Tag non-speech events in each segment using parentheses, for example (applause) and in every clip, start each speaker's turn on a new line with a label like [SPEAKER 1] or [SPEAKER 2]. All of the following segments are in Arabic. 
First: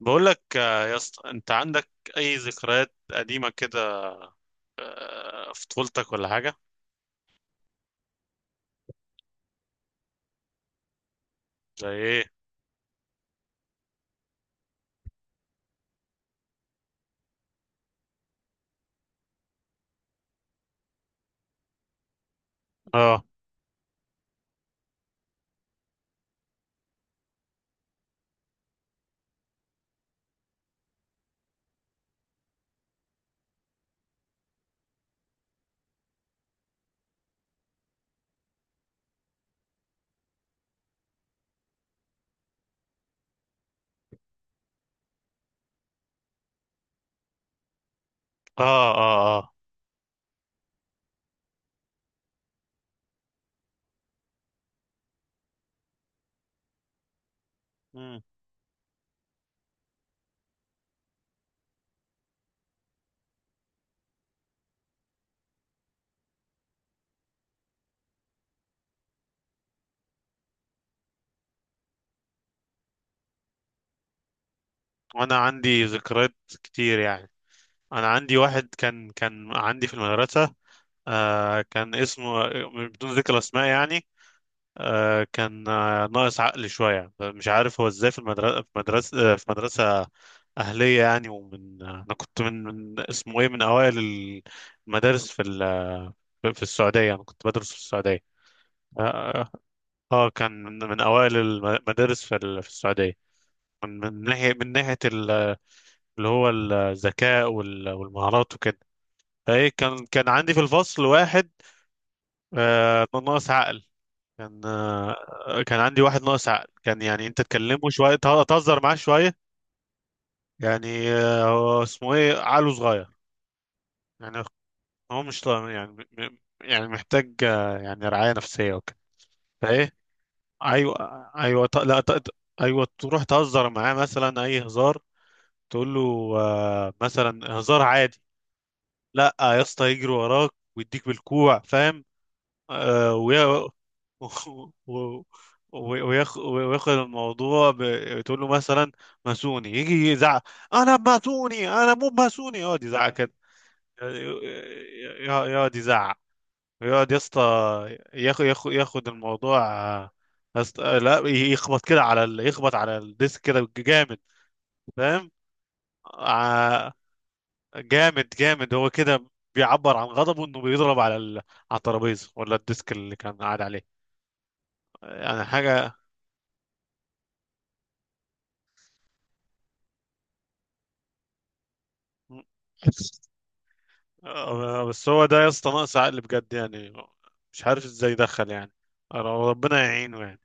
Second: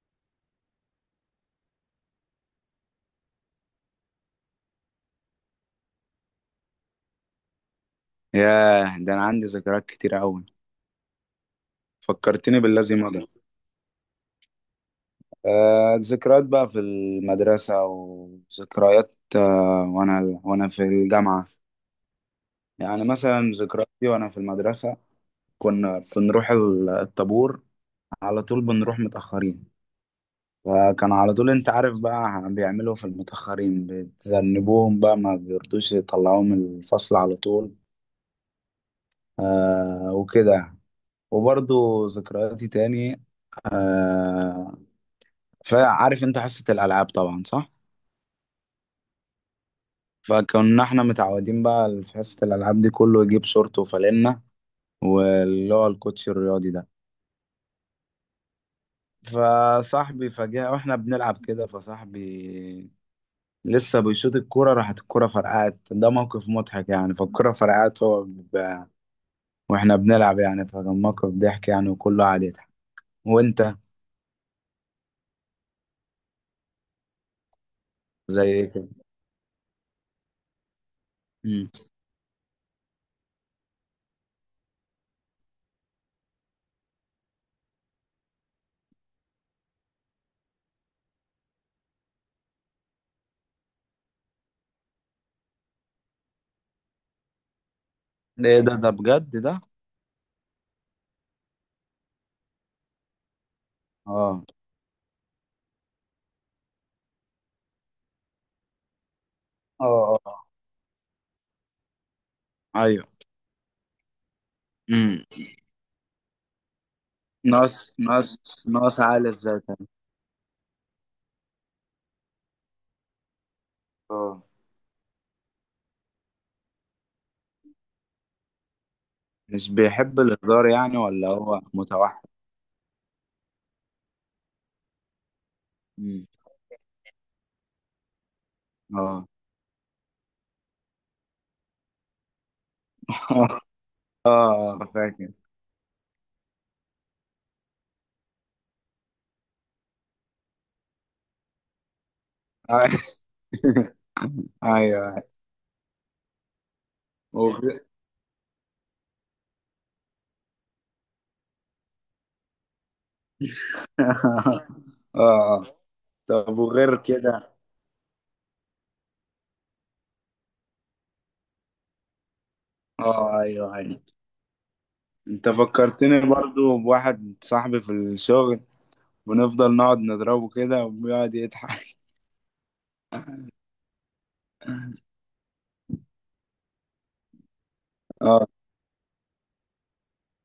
[SPEAKER 1] بقول لك يا اسطى انت عندك اي ذكريات قديمه كده. في طفولتك ولا حاجه؟
[SPEAKER 2] ياه، ده أنا عندي ذكريات كتير أوي.
[SPEAKER 1] زي ايه؟
[SPEAKER 2] فكرتني بالذي مضى. ذكريات بقى في المدرسة، وذكريات وأنا في الجامعة. يعني
[SPEAKER 1] اه
[SPEAKER 2] مثلا ذكرياتي وأنا في المدرسة، كنا بنروح الطابور. على طول بنروح متأخرين، فكان على طول أنت عارف بقى بيعملوا في المتأخرين، بتذنبوهم بقى، ما بيرضوش يطلعوهم من الفصل على طول. وكده. وبرضو ذكرياتي تاني، آه، فعارف انت حصة الألعاب طبعا، صح؟
[SPEAKER 1] اه اه. اه.
[SPEAKER 2] فكنا احنا متعودين بقى في حصة الألعاب دي كله يجيب شورت فانلة، واللي هو الكوتش الرياضي ده.
[SPEAKER 1] مم.
[SPEAKER 2] فصاحبي فجأة واحنا بنلعب كده، فصاحبي لسه بيشوط الكورة، راحت الكورة فرقعت. ده موقف مضحك يعني. فالكورة فرقعت واحنا بنلعب يعني. فكان موقف ضحك يعني، وكله قاعد يضحك. وانت؟
[SPEAKER 1] وانا عندي ذكريات كتير يعني. انا عندي
[SPEAKER 2] زي ايه
[SPEAKER 1] واحد
[SPEAKER 2] كده؟
[SPEAKER 1] كان عندي في المدرسه. آه
[SPEAKER 2] مم.
[SPEAKER 1] كان اسمه، بدون ذكر اسماء يعني. آه كان، آه، ناقص عقل شويه. مش عارف هو ازاي في المدرسه، في مدرسه، في مدرسه اهليه يعني. ومن، انا كنت من، اسمه ايه، من اوائل المدارس في في السعودية. أنا كنت بدرس في السعودية.
[SPEAKER 2] ايه ده
[SPEAKER 1] آه,
[SPEAKER 2] بجد
[SPEAKER 1] آه.
[SPEAKER 2] ده؟
[SPEAKER 1] كان من أوائل المدارس في، في السعودية. من
[SPEAKER 2] اه،
[SPEAKER 1] ناحية من ناحية اللي هو الذكاء والمهارات وكده. فإيه، كان
[SPEAKER 2] اه،
[SPEAKER 1] كان
[SPEAKER 2] اه.
[SPEAKER 1] عندي في الفصل واحد
[SPEAKER 2] ايوه.
[SPEAKER 1] آه ناقص عقل. كان،
[SPEAKER 2] مم.
[SPEAKER 1] آه، كان عندي واحد ناقص عقل، كان يعني أنت تكلمه شوية تهزر معاه
[SPEAKER 2] ناقص عالي
[SPEAKER 1] شوية.
[SPEAKER 2] ازاي؟
[SPEAKER 1] يعني آه هو اسمه إيه، عقله صغير
[SPEAKER 2] اه.
[SPEAKER 1] يعني. هو مش يعني، يعني محتاج، يعني رعاية نفسية وكده.
[SPEAKER 2] مش
[SPEAKER 1] فإيه،
[SPEAKER 2] بيحب الهزار
[SPEAKER 1] ايوه.
[SPEAKER 2] يعني، ولا هو
[SPEAKER 1] ايوه ط... لا ط...
[SPEAKER 2] متوحد؟
[SPEAKER 1] ط- ايوه. تروح تهزر معاه مثلا اي هزار، تقول له
[SPEAKER 2] مم.
[SPEAKER 1] آه مثلا هزار عادي،
[SPEAKER 2] اه.
[SPEAKER 1] لا يا اسطى يجري وراك ويديك بالكوع، فاهم؟ آه ويا...
[SPEAKER 2] (laughs) اه.
[SPEAKER 1] (laughs) و... و-
[SPEAKER 2] فاكر.
[SPEAKER 1] وياخد الموضوع تقول له مثلا ماسوني، يجي يزعق انا ماسوني انا مو ماسوني، يقعد يزعق
[SPEAKER 2] (laughs)
[SPEAKER 1] كده.
[SPEAKER 2] ايوه.
[SPEAKER 1] يقعد يزعق، يقعد يا اسطى
[SPEAKER 2] وغ-
[SPEAKER 1] ياخد ياخد الموضوع، آه، أست... آه، لا يخبط كده على يخبط على الديسك كده جامد،
[SPEAKER 2] (laughs)
[SPEAKER 1] فاهم؟
[SPEAKER 2] اه. طب،
[SPEAKER 1] آه،
[SPEAKER 2] وغير كده؟
[SPEAKER 1] جامد جامد هو كده، بيعبر عن غضبه انه بيضرب على على الترابيزه ولا الديسك اللي كان
[SPEAKER 2] اه،
[SPEAKER 1] قاعد
[SPEAKER 2] ايوه،
[SPEAKER 1] عليه.
[SPEAKER 2] ايوه.
[SPEAKER 1] يعني
[SPEAKER 2] انت
[SPEAKER 1] حاجه.
[SPEAKER 2] فكرتني برضو بواحد صاحبي في الشغل، بنفضل نقعد نضربه كده وبيقعد يضحك. (laughs)
[SPEAKER 1] آه، بس هو ده يا اسطى ناقص عقل بجد يعني. مش عارف ازاي
[SPEAKER 2] اه.
[SPEAKER 1] دخل يعني. ربنا يعينه يعني.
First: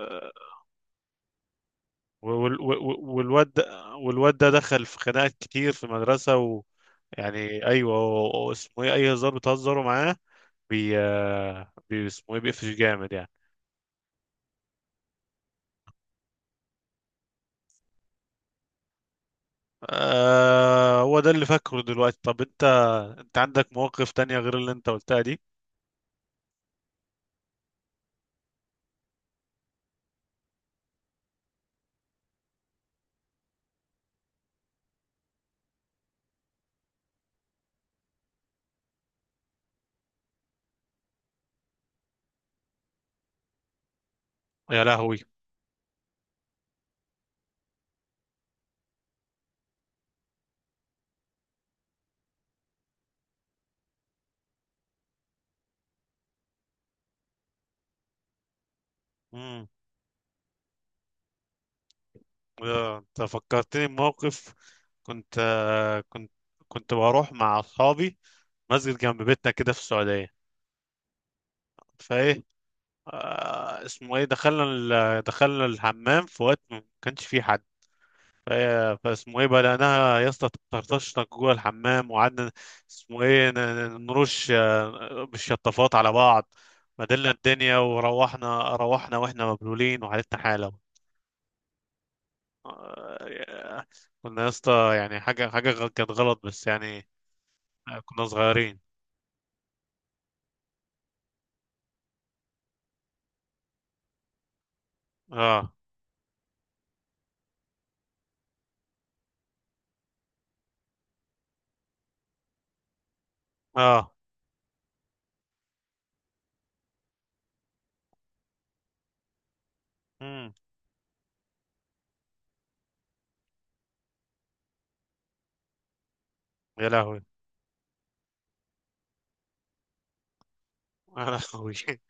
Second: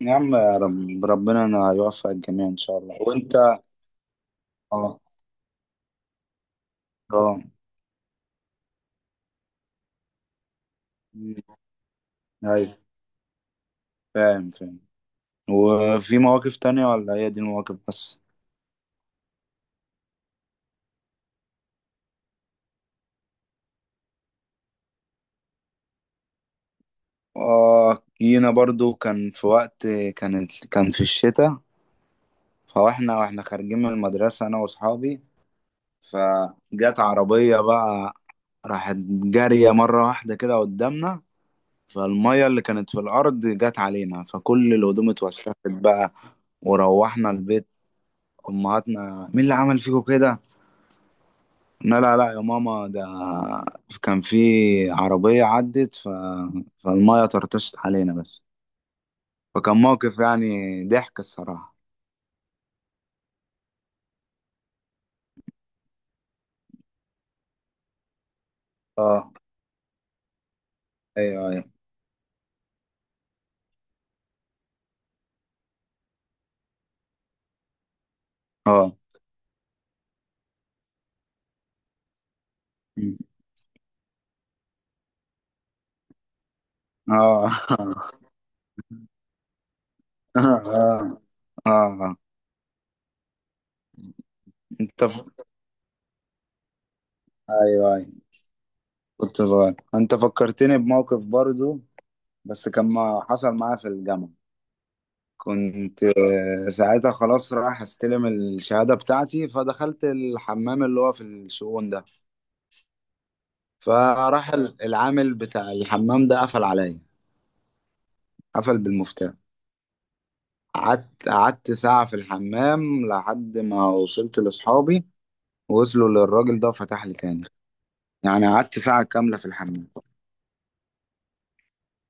[SPEAKER 2] يا عم، يا رب، ربنا انا يوفق الجميع ان
[SPEAKER 1] وال-
[SPEAKER 2] شاء
[SPEAKER 1] وال-
[SPEAKER 2] الله.
[SPEAKER 1] والواد
[SPEAKER 2] وانت؟
[SPEAKER 1] ده، والواد ده دخل في
[SPEAKER 2] اه،
[SPEAKER 1] خناقات كتير في المدرسة.
[SPEAKER 2] اه.
[SPEAKER 1] يعني ايوه، هو اسمه ايه، اي هزار بتهزروا معاه بي
[SPEAKER 2] أمم،
[SPEAKER 1] آه، بي اسمه ايه، بيقفش
[SPEAKER 2] ايوه،
[SPEAKER 1] جامد يعني.
[SPEAKER 2] فاهم فاهم. وفي مواقف تانية، ولا هي دي المواقف بس؟
[SPEAKER 1] آه هو ده اللي فاكره دلوقتي. طب انت، انت عندك مواقف تانية غير اللي انت قلتها دي؟
[SPEAKER 2] اه، جينا برضو. كان في وقت، كان في الشتاء، فاحنا خارجين من المدرسة انا واصحابي، فجت عربية بقى، راحت جارية مرة واحدة كده قدامنا، فالمية اللي كانت في الأرض جت علينا، فكل
[SPEAKER 1] يا
[SPEAKER 2] الهدوم
[SPEAKER 1] لهوي!
[SPEAKER 2] اتوسخت بقى. وروحنا البيت، أمهاتنا: مين اللي عمل فيكم كده؟ لا لا لا يا ماما، ده كان في عربية عدت فالمية طرطشت علينا بس.
[SPEAKER 1] امم.
[SPEAKER 2] فكان موقف يعني ضحك الصراحة.
[SPEAKER 1] آه، انت فكرتني بموقف، كنت آه، كنت بروح مع اصحابي مسجد جنب
[SPEAKER 2] اه،
[SPEAKER 1] بيتنا كده في السعودية.
[SPEAKER 2] ايوه، ايوه.
[SPEAKER 1] فايه، آه اسمه ايه، دخلنا الحمام في وقت ما كانش فيه حد.
[SPEAKER 2] اه
[SPEAKER 1] فاسمه ايه بلقناها يا اسطى تطرطشنا جوه الحمام، وقعدنا
[SPEAKER 2] م.
[SPEAKER 1] اسمه ايه نرش، آه، بالشطافات على بعض. مدلنا
[SPEAKER 2] اه.
[SPEAKER 1] الدنيا، وروحنا روحنا واحنا مبلولين وحالتنا حاله.
[SPEAKER 2] (laughs) اه. اه.
[SPEAKER 1] آه، كنا يا اسطى
[SPEAKER 2] انت
[SPEAKER 1] يعني
[SPEAKER 2] ف...
[SPEAKER 1] حاجه، كانت غلط بس يعني.
[SPEAKER 2] ايوه،
[SPEAKER 1] آه،
[SPEAKER 2] ايوه.
[SPEAKER 1] كنا صغيرين.
[SPEAKER 2] كنت صغير. انت فكرتني بموقف برضو، بس كان ما حصل معايا في الجامعة.
[SPEAKER 1] اه
[SPEAKER 2] كنت ساعتها خلاص رايح استلم الشهادة بتاعتي، فدخلت الحمام اللي هو في الشؤون ده.
[SPEAKER 1] اه.
[SPEAKER 2] فراح العامل بتاع الحمام ده قفل عليا، قفل بالمفتاح.
[SPEAKER 1] امم.
[SPEAKER 2] قعدت ساعة في الحمام لحد ما وصلت لأصحابي، وصلوا للراجل ده
[SPEAKER 1] يا
[SPEAKER 2] وفتح لي
[SPEAKER 1] لهوي!
[SPEAKER 2] تاني. يعني قعدت ساعة كاملة في الحمام.
[SPEAKER 1] يا لهوي! (laughs)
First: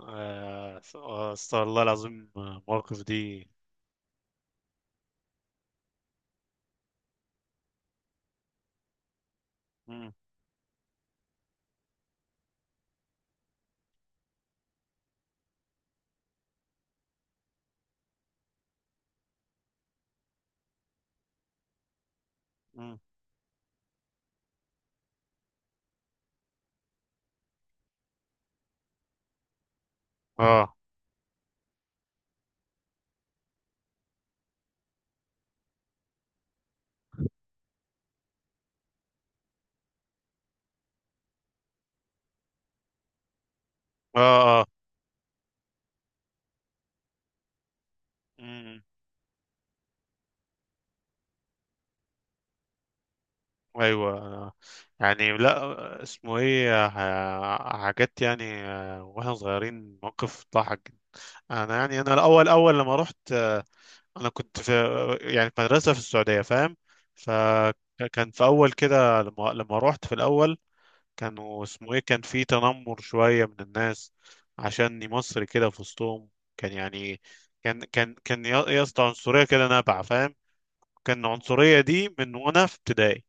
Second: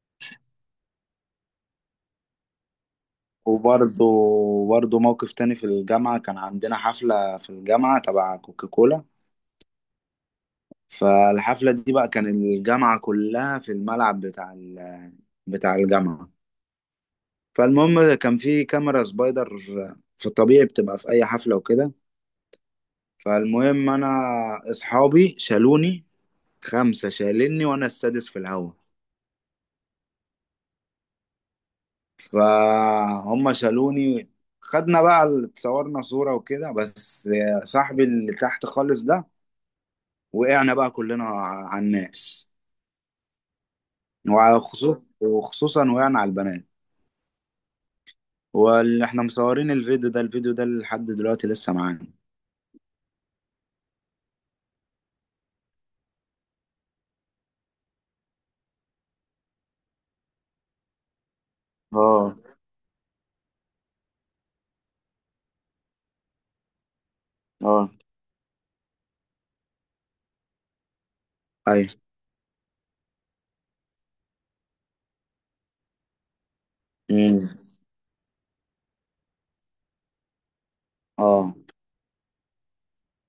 [SPEAKER 1] آه، استغفر الله العظيم. آه، المواقف دي.
[SPEAKER 2] وبرضه برضه موقف تاني في الجامعة. كان عندنا حفلة في الجامعة تبع كوكاكولا.
[SPEAKER 1] مم.
[SPEAKER 2] فالحفلة دي بقى، كان الجامعة كلها في الملعب بتاع بتاع الجامعة. فالمهم، كان في كاميرا سبايدر، في الطبيعي بتبقى في أي حفلة وكده.
[SPEAKER 1] مم.
[SPEAKER 2] فالمهم، انا اصحابي شالوني. خمسة شالني وانا السادس في الهوا.
[SPEAKER 1] اه
[SPEAKER 2] فهم شالوني. خدنا بقى اتصورنا صورة وكده. بس صاحبي اللي تحت خالص ده، وقعنا بقى كلنا على الناس.
[SPEAKER 1] اه اه.
[SPEAKER 2] وخصوصا وقعنا على البنات.
[SPEAKER 1] مم.
[SPEAKER 2] واللي احنا مصورين الفيديو ده، لحد دلوقتي لسه معانا.
[SPEAKER 1] ايوه. يعني لا اسمه ايه، حاجات يعني، آه، واحنا صغيرين موقف ضحك جدا. انا يعني، انا
[SPEAKER 2] اه،
[SPEAKER 1] الاول، اول لما رحت آه، انا كنت في، يعني في مدرسه في السعوديه فاهم.
[SPEAKER 2] اه،
[SPEAKER 1] فكان في اول كده لما، لما رحت في الاول كانوا
[SPEAKER 2] اي،
[SPEAKER 1] اسمه ايه، كان في تنمر شويه من الناس عشاني مصري كده في وسطهم. كان يعني،
[SPEAKER 2] امم،
[SPEAKER 1] كان كان كان يا يا اسطى عنصريه كده نابعه فاهم. كان
[SPEAKER 2] اه،
[SPEAKER 1] العنصريه دي من وانا في ابتدائي.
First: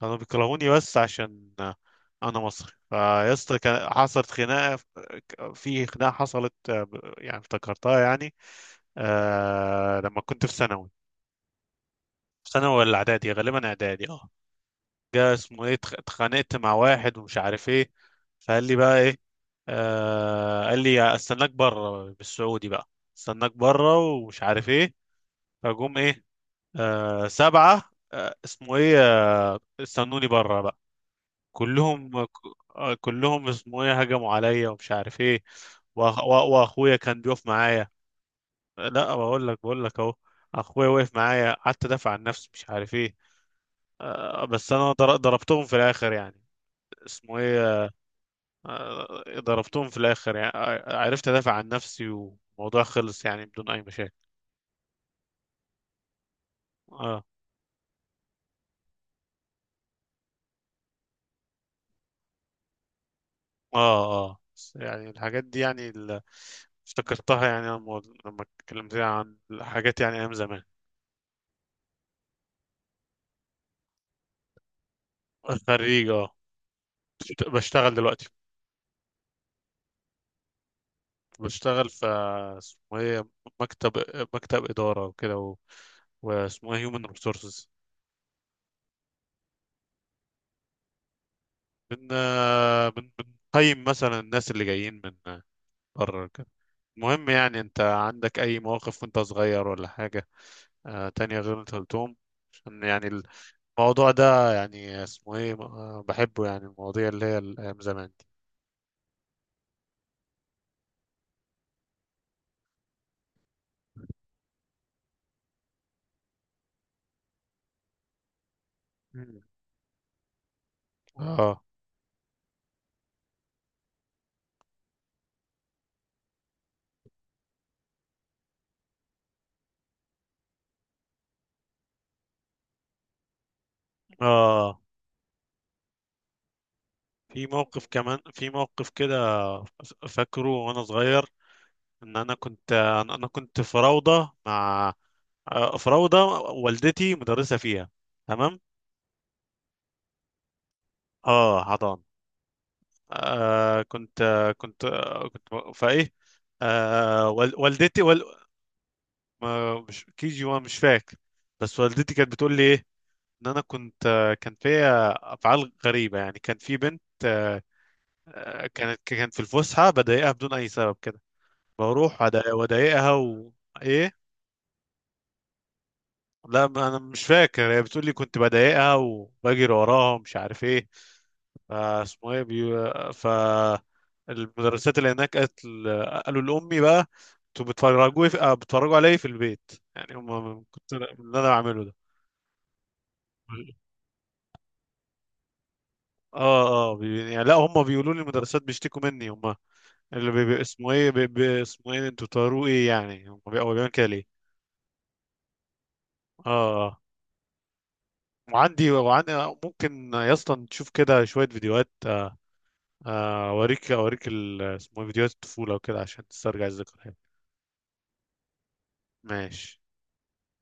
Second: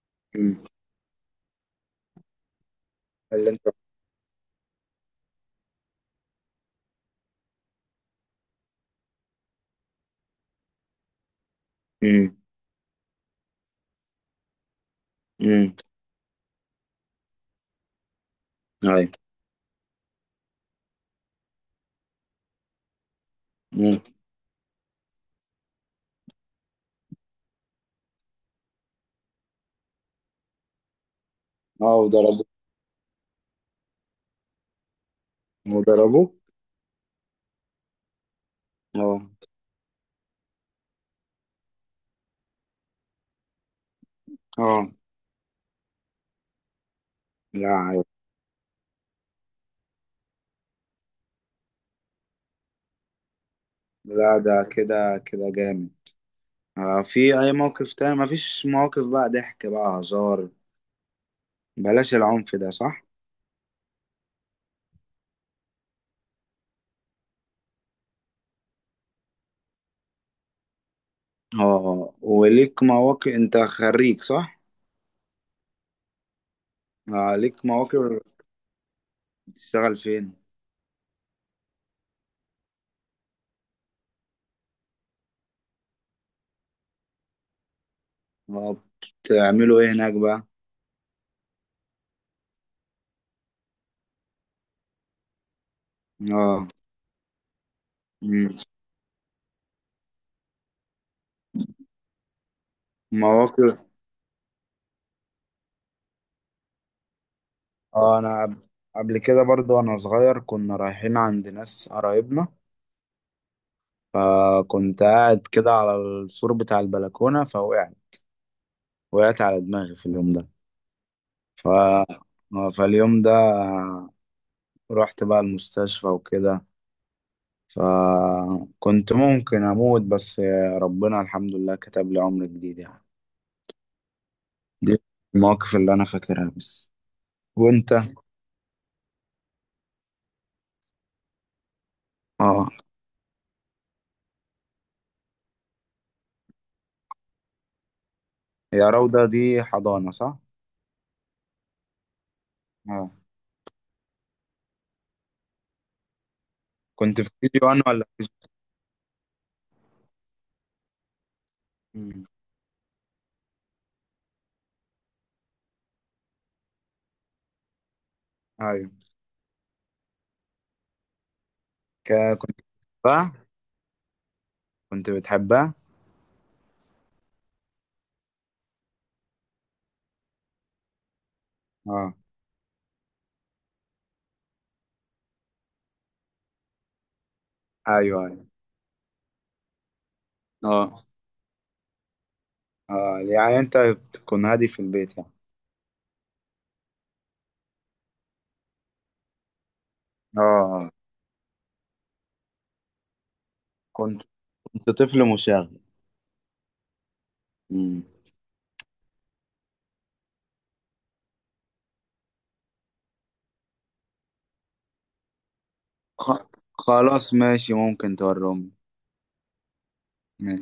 [SPEAKER 1] كانوا
[SPEAKER 2] امم.
[SPEAKER 1] بيكرهوني بس عشان انا مصري. فيا
[SPEAKER 2] اللي
[SPEAKER 1] اسطى
[SPEAKER 2] انت.
[SPEAKER 1] كان حصلت خناقه، في خناقه حصلت آه، يعني افتكرتها يعني. آه لما كنت في ثانوي،
[SPEAKER 2] امم،
[SPEAKER 1] في ثانوي ولا اعدادي، غالبا اعدادي. اه جا اسمه
[SPEAKER 2] امم،
[SPEAKER 1] ايه، اتخانقت مع واحد ومش عارف ايه. فقال لي بقى
[SPEAKER 2] اي،
[SPEAKER 1] ايه، آه قال لي استناك بره بالسعودي بقى، استناك بره
[SPEAKER 2] امم.
[SPEAKER 1] ومش عارف ايه. فجم ايه، آه سبعه آه اسمه ايه، آه استنوني بره بقى.
[SPEAKER 2] اه،
[SPEAKER 1] كلهم، آه، كلهم اسمه ايه هجموا عليا ومش عارف ايه.
[SPEAKER 2] وضربه.
[SPEAKER 1] واخويا كان بيقف معايا. لا
[SPEAKER 2] اه،
[SPEAKER 1] بقول لك، بقول لك اهو، اخويا وقف معايا، قعدت ادافع عن نفسي مش عارف ايه. آه، بس
[SPEAKER 2] اه.
[SPEAKER 1] انا ضربتهم في الاخر يعني، اسمه
[SPEAKER 2] لا،
[SPEAKER 1] ايه،
[SPEAKER 2] عيب.
[SPEAKER 1] آه، ضربتهم في الاخر يعني. آه، عرفت ادافع عن نفسي والموضوع خلص يعني بدون اي مشاكل.
[SPEAKER 2] لا، ده كده كده جامد.
[SPEAKER 1] اه
[SPEAKER 2] في اي موقف تاني، مفيش مواقف بقى ضحك، بقى هزار، بلاش العنف ده، صح؟
[SPEAKER 1] اه اه. بس يعني الحاجات دي يعني افتكرتها يعني لما، لما اتكلمت عن الحاجات يعني ايام زمان.
[SPEAKER 2] اه، وليك مواقف؟ انت خريج، صح؟
[SPEAKER 1] (laughs) خريج اه.
[SPEAKER 2] ليك
[SPEAKER 1] بشتغل
[SPEAKER 2] مواقف.
[SPEAKER 1] دلوقتي.
[SPEAKER 2] بتشتغل فين؟
[SPEAKER 1] بشتغل في، اسمه ايه، مكتب، مكتب إدارة وكده و... واسمه ايه human resources.
[SPEAKER 2] اه، بتعملوا ايه هناك بقى؟
[SPEAKER 1] بن بن بنقيم مثلا الناس اللي جايين من بره كده.
[SPEAKER 2] اه.
[SPEAKER 1] المهم يعني انت عندك
[SPEAKER 2] مم.
[SPEAKER 1] اي مواقف وانت صغير ولا حاجة آه تانية غير اللي انت قلتهم؟ عشان يعني
[SPEAKER 2] مواقف.
[SPEAKER 1] الموضوع ده يعني اسمه ايه، آه، بحبه يعني المواضيع اللي هي ايام زمان
[SPEAKER 2] اه،
[SPEAKER 1] دي.
[SPEAKER 2] انا قبل كده برضو وانا صغير كنا رايحين عند ناس قرايبنا، فكنت قاعد كده على السور بتاع البلكونة، فوقعت. وقعت
[SPEAKER 1] مم.
[SPEAKER 2] على دماغي في اليوم ده.
[SPEAKER 1] اه
[SPEAKER 2] ف... فاليوم ده رحت بقى المستشفى وكده. فكنت ممكن أموت، بس ربنا الحمد لله كتب لي عمر جديد يعني.
[SPEAKER 1] اه.
[SPEAKER 2] دي المواقف اللي أنا فاكرها بس.
[SPEAKER 1] في موقف
[SPEAKER 2] وأنت؟
[SPEAKER 1] كمان، في موقف كده فاكره وانا صغير، ان انا
[SPEAKER 2] اه.
[SPEAKER 1] كنت، أنا كنت في روضه مع، آه، في روضه والدتي مدرسه فيها، تمام؟
[SPEAKER 2] يا روضة، دي حضانة، صح؟
[SPEAKER 1] اه حضان.
[SPEAKER 2] اه،
[SPEAKER 1] آه كنت، آه، كنت، آه، كنت، فايه،
[SPEAKER 2] كنت
[SPEAKER 1] آه
[SPEAKER 2] في كي جي 1
[SPEAKER 1] والدتي
[SPEAKER 2] ولا في
[SPEAKER 1] ما، مش KG1 مش فاكر. بس والدتي
[SPEAKER 2] جي؟
[SPEAKER 1] كانت بتقول لي ايه، ان انا كنت، آه، كان فيا افعال غريبه يعني. كان في بنت، آه، آه،
[SPEAKER 2] أيوه.
[SPEAKER 1] كانت في الفسحه بضايقها بدون اي سبب كده. بروح
[SPEAKER 2] كنت
[SPEAKER 1] واضايقها
[SPEAKER 2] بقى،
[SPEAKER 1] وايه.
[SPEAKER 2] كنت بتحبها؟
[SPEAKER 1] لا، ما انا مش فاكر، هي بتقول لي كنت بضايقها وبجري وراها ومش عارف ايه.
[SPEAKER 2] اه،
[SPEAKER 1] فاسمه ايه فالمدرسات اللي هناك قالوا لامي بقى، انتوا
[SPEAKER 2] ايوه،
[SPEAKER 1] بتفرجوا
[SPEAKER 2] ايوه.
[SPEAKER 1] آه، بتفرجوا عليا في البيت يعني، هم كنت من
[SPEAKER 2] اه،
[SPEAKER 1] اللي انا بعمله ده.
[SPEAKER 2] اه. يعني انت بتكون هادي في البيت يعني؟
[SPEAKER 1] اه اه يعني لا، هم بيقولوا لي المدرسات بيشتكوا مني هم. اللي
[SPEAKER 2] اه،
[SPEAKER 1] اسمه ايه اسمه ايه، انتوا بتوروا ايه يعني، هم هو بيعمل كده
[SPEAKER 2] كنت.
[SPEAKER 1] ليه.
[SPEAKER 2] انت طفل مشاغب.
[SPEAKER 1] اه. آه.
[SPEAKER 2] مم.
[SPEAKER 1] وعندي، وعندي، ممكن يا اسطى تشوف كده شويه فيديوهات، آه، آه، اوريك، اوريك اسمه إيه، فيديوهات الطفولة وكده عشان
[SPEAKER 2] خ...
[SPEAKER 1] تسترجع الذكريات.
[SPEAKER 2] خلاص، ماشي. ممكن تورمني.
[SPEAKER 1] ماشي.
[SPEAKER 2] ماشي.